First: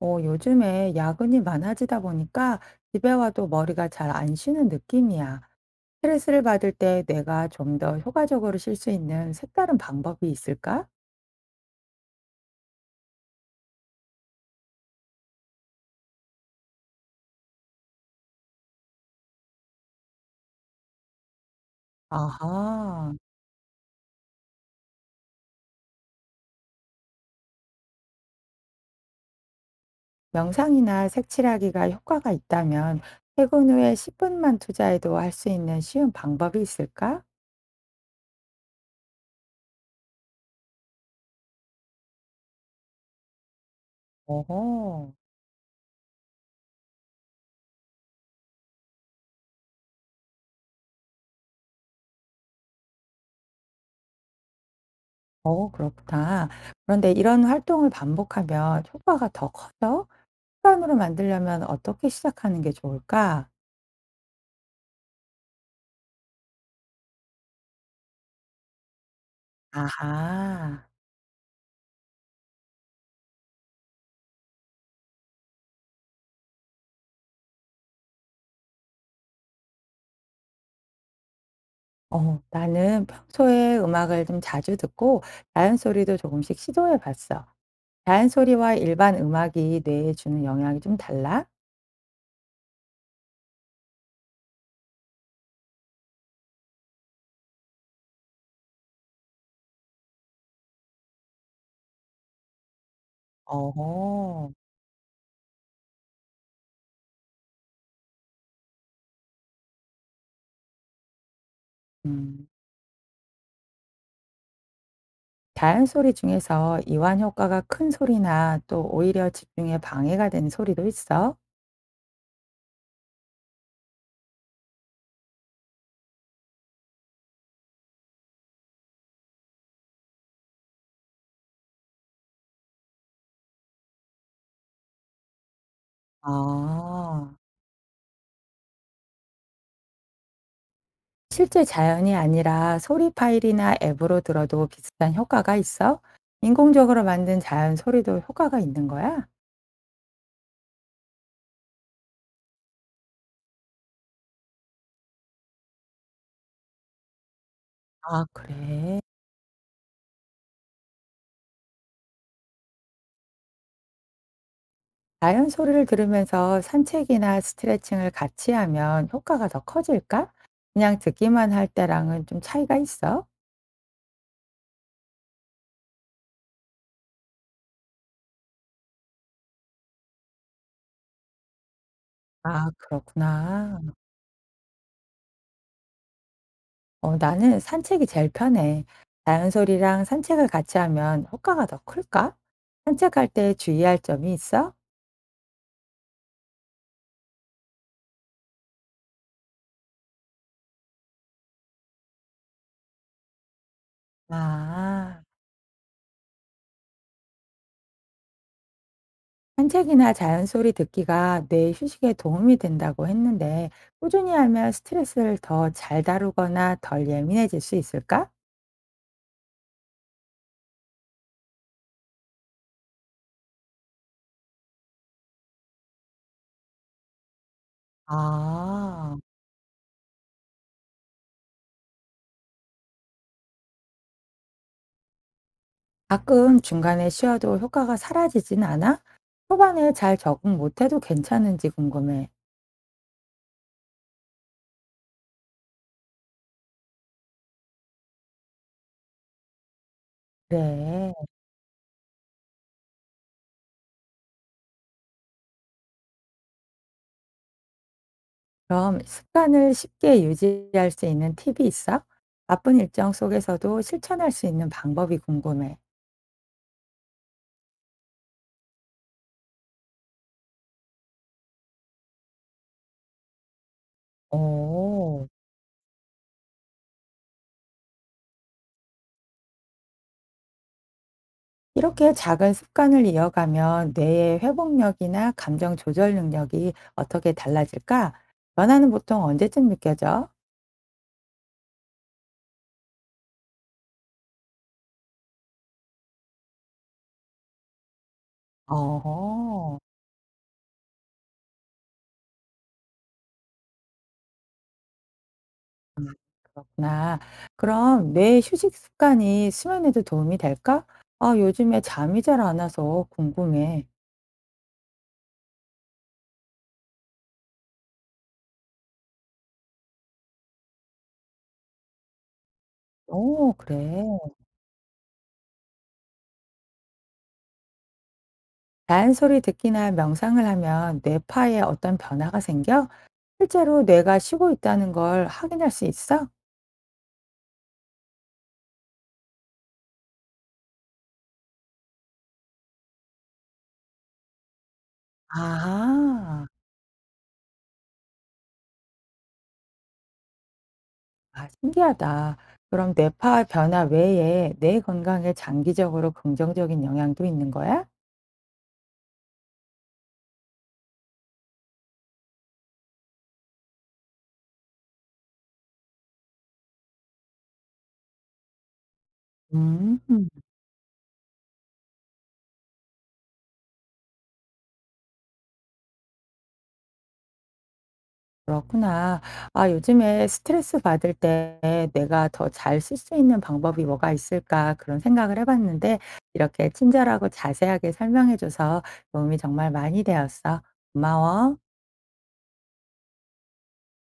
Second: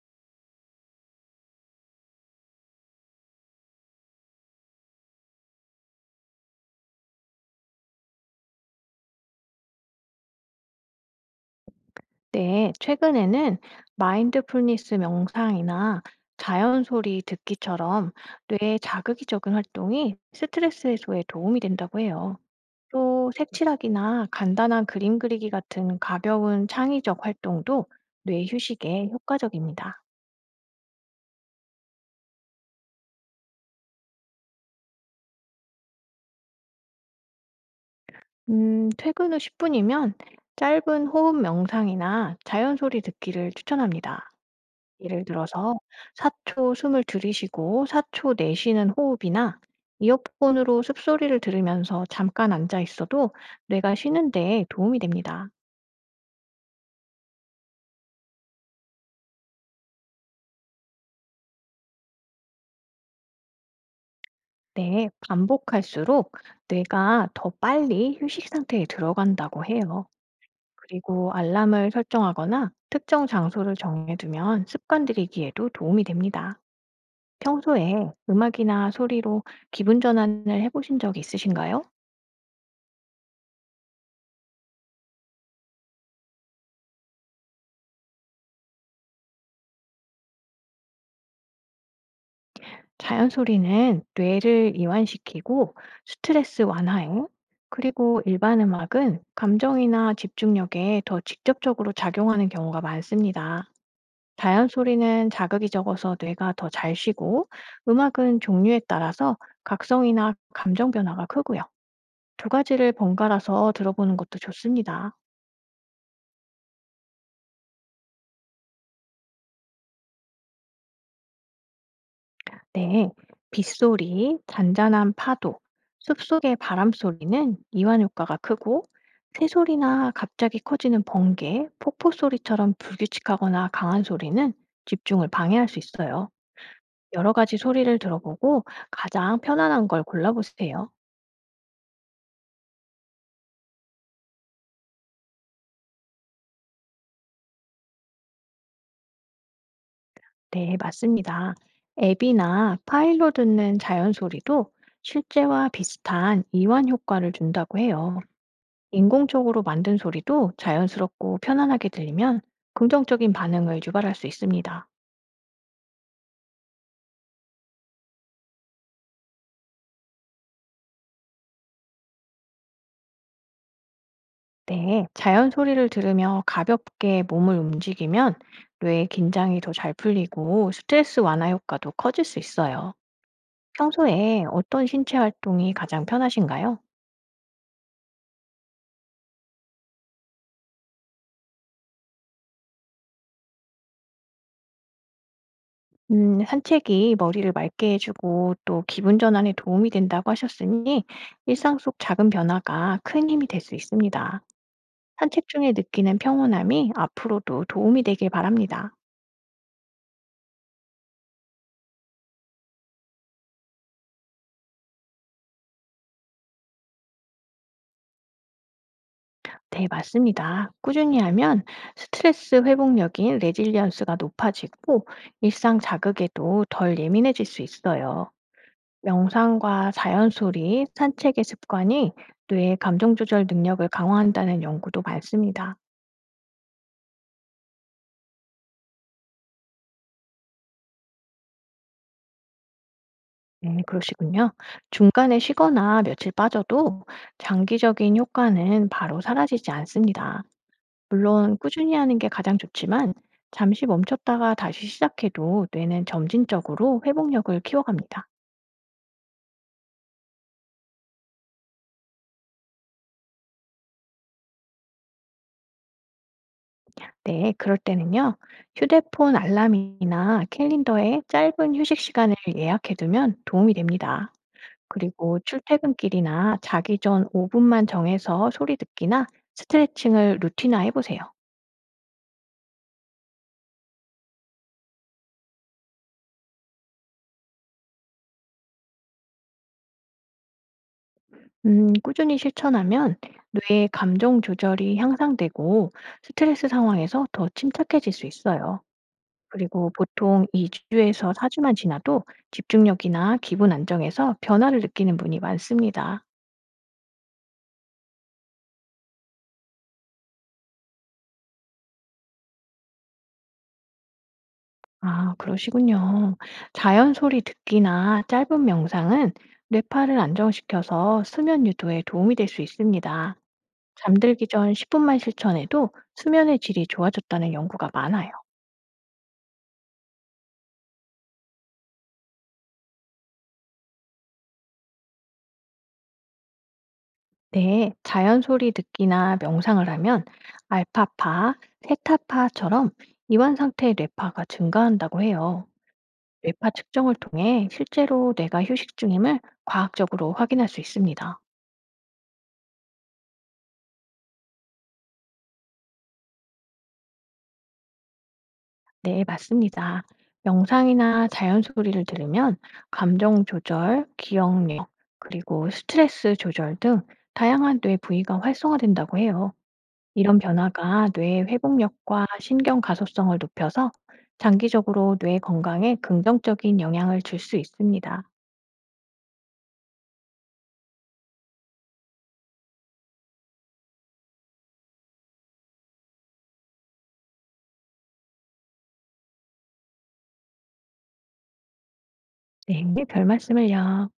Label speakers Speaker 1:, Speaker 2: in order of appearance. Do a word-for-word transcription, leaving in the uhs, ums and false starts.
Speaker 1: 어, 요즘에 야근이 많아지다 보니까 집에 와도 머리가 잘 안 쉬는 느낌이야. 스트레스를 받을 때 내가 좀 더 효과적으로 쉴 수 있는 색다른 방법이 있을까?
Speaker 2: 네, 최근에는 마인드풀니스 명상이나 자연 소리 듣기처럼 뇌에 자극이 적은 활동이 스트레스 해소에 도움이 된다고 해요.
Speaker 1: 아하.
Speaker 2: 또 색칠하기나 간단한 그림 그리기 같은 가벼운 창의적 활동도 뇌 휴식에 효과적입니다.
Speaker 1: 명상이나 색칠하기가 효과가 있다면 퇴근 후에 십 분만 투자해도 할 수 있는 쉬운 방법이 있을까?
Speaker 2: 음, 퇴근 후 십 분이면 짧은 호흡 명상이나 자연 소리 듣기를 추천합니다.
Speaker 1: 오호.
Speaker 2: 예를 들어서 사 초 숨을 들이쉬고 사 초 내쉬는 호흡이나 이어폰으로 숲소리를 들으면서 잠깐 앉아 있어도 뇌가 쉬는 데 도움이 됩니다.
Speaker 1: 어, 그렇구나. 그런데 이런 활동을 반복하면 효과가 더 커져? 습관으로 만들려면 어떻게 시작하는 게 좋을까?
Speaker 2: 네, 반복할수록 뇌가 더 빨리 휴식 상태에 들어간다고 해요.
Speaker 1: 아하.
Speaker 2: 그리고 알람을 설정하거나 특정 장소를 정해두면 습관 들이기에도 도움이 됩니다. 평소에 음악이나 소리로 기분 전환을 해보신 적 있으신가요?
Speaker 1: 어, 나는 평소에 음악을 좀 자주 듣고 자연 소리도 조금씩 시도해 봤어. 자연 소리와 일반 음악이 뇌에 주는 영향이 좀 달라?
Speaker 2: 자연 소리는 뇌를 이완시키고 스트레스 완화에, 그리고 일반 음악은 감정이나 집중력에 더 직접적으로 작용하는 경우가 많습니다.
Speaker 1: 어.
Speaker 2: 자연 소리는 자극이 적어서 뇌가 더 잘 쉬고, 음악은 종류에 따라서 각성이나 감정 변화가 크고요.
Speaker 1: 음.
Speaker 2: 두 가지를 번갈아서 들어보는 것도 좋습니다.
Speaker 1: 자연 소리 중에서 이완 효과가 큰 소리나 또 오히려 집중에 방해가 되는 소리도 있어?
Speaker 2: 네, 빗소리, 잔잔한 파도, 숲속의 바람 소리는 이완 효과가 크고, 새소리나 갑자기 커지는 번개, 폭포 소리처럼 불규칙하거나 강한 소리는 집중을 방해할 수 있어요. 여러
Speaker 1: 아.
Speaker 2: 가지 소리를 들어보고 가장 편안한 걸 골라보세요.
Speaker 1: 실제 자연이 아니라 소리 파일이나 앱으로 들어도 비슷한 효과가 있어? 인공적으로 만든 자연 소리도 효과가 있는 거야?
Speaker 2: 네, 맞습니다. 앱이나 파일로 듣는 자연 소리도 실제와 비슷한 이완 효과를 준다고 해요.
Speaker 1: 아, 그래.
Speaker 2: 인공적으로 만든 소리도 자연스럽고 편안하게 들리면 긍정적인 반응을 유발할 수 있습니다.
Speaker 1: 자연 소리를 들으면서 산책이나 스트레칭을 같이 하면 효과가 더 커질까? 그냥 듣기만 할 때랑은 좀 차이가 있어?
Speaker 2: 네, 자연 소리를 들으며 가볍게 몸을 움직이면 뇌의 긴장이 더 잘 풀리고 스트레스 완화 효과도 커질 수
Speaker 1: 아,
Speaker 2: 있어요.
Speaker 1: 그렇구나.
Speaker 2: 평소에 어떤 신체 활동이 가장 편하신가요?
Speaker 1: 어, 나는 산책이 제일 편해. 자연 소리랑 산책을 같이 하면 효과가 더 클까? 산책할 때 주의할 점이 있어?
Speaker 2: 음, 산책이 머리를 맑게 해주고 또 기분 전환에 도움이 된다고 하셨으니 일상 속 작은 변화가 큰 힘이 될 수 있습니다.
Speaker 1: 아.
Speaker 2: 산책 중에 느끼는 평온함이 앞으로도 도움이 되길 바랍니다.
Speaker 1: 산책이나 자연 소리 듣기가 뇌 휴식에 도움이 된다고 했는데, 꾸준히 하면 스트레스를 더 잘 다루거나 덜 예민해질 수 있을까?
Speaker 2: 네, 맞습니다. 꾸준히 하면 스트레스 회복력인 레질리언스가 높아지고 일상 자극에도 덜 예민해질 수 있어요.
Speaker 1: 아,
Speaker 2: 명상과 자연 소리, 산책의 습관이 뇌의 감정 조절 능력을 강화한다는 연구도 많습니다.
Speaker 1: 가끔 중간에 쉬어도 효과가 사라지진 않아? 초반에 잘 적응 못해도 괜찮은지 궁금해.
Speaker 2: 네, 그러시군요. 중간에 쉬거나 며칠 빠져도 장기적인 효과는 바로 사라지지 않습니다.
Speaker 1: 그래.
Speaker 2: 물론 꾸준히 하는 게 가장 좋지만 잠시 멈췄다가 다시 시작해도 뇌는 점진적으로 회복력을 키워갑니다.
Speaker 1: 그럼 습관을 쉽게 유지할 수 있는 팁이 있어? 바쁜 일정 속에서도 실천할 수 있는 방법이 궁금해.
Speaker 2: 네, 그럴 때는요. 휴대폰 알람이나 캘린더에 짧은 휴식 시간을 예약해두면 도움이 됩니다.
Speaker 1: 오.
Speaker 2: 그리고 출퇴근길이나 자기 전 오 분만 정해서 소리 듣기나 스트레칭을 루틴화 해보세요.
Speaker 1: 이렇게 작은 습관을 이어가면 뇌의 회복력이나 감정 조절 능력이 어떻게 달라질까? 변화는 보통 언제쯤 느껴져?
Speaker 2: 음, 꾸준히 실천하면 뇌의 감정 조절이 향상되고 스트레스 상황에서 더 침착해질 수 있어요.
Speaker 1: 어,
Speaker 2: 그리고 보통 이 주에서 사 주만 지나도 집중력이나 기분 안정에서 변화를 느끼는 분이 많습니다.
Speaker 1: 그렇구나. 그럼 뇌의 휴식 습관이 수면에도 도움이 될까? 아, 요즘에 잠이 잘 안 와서 궁금해.
Speaker 2: 아, 그러시군요. 자연 소리 듣기나 짧은 명상은 뇌파를 안정시켜서 수면 유도에 도움이 될 수 있습니다.
Speaker 1: 오, 그래.
Speaker 2: 잠들기 전 십 분만 실천해도 수면의 질이 좋아졌다는 연구가 많아요.
Speaker 1: 자연소리 듣기나 명상을 하면 뇌파에 어떤 변화가 생겨? 실제로 뇌가 쉬고 있다는 걸 확인할 수 있어?
Speaker 2: 네, 자연 소리 듣기나 명상을 하면 알파파, 세타파처럼 이완 상태의 뇌파가 증가한다고 해요.
Speaker 1: 아.
Speaker 2: 뇌파 측정을 통해 실제로 뇌가 휴식 중임을 과학적으로 확인할 수 있습니다.
Speaker 1: 아, 신기하다. 그럼 뇌파 변화 외에 뇌 건강에 장기적으로 긍정적인 영향도 있는 거야?
Speaker 2: 네, 맞습니다. 명상이나 자연 소리를 들으면 감정 조절, 기억력, 그리고 스트레스 조절 등 다양한 뇌 부위가 활성화된다고 해요.
Speaker 1: 음,
Speaker 2: 이런 변화가 뇌의 회복력과 신경 가소성을 높여서 장기적으로 뇌 건강에 긍정적인 영향을 줄 수 있습니다.
Speaker 1: 그렇구나. 아, 요즘에 스트레스 받을 때 내가 더 잘 쓸 수 있는 방법이 뭐가 있을까 그런 생각을 해봤는데 이렇게 친절하고 자세하게 설명해줘서 도움이 정말 많이 되었어. 고마워.
Speaker 2: 네, 별 말씀을요.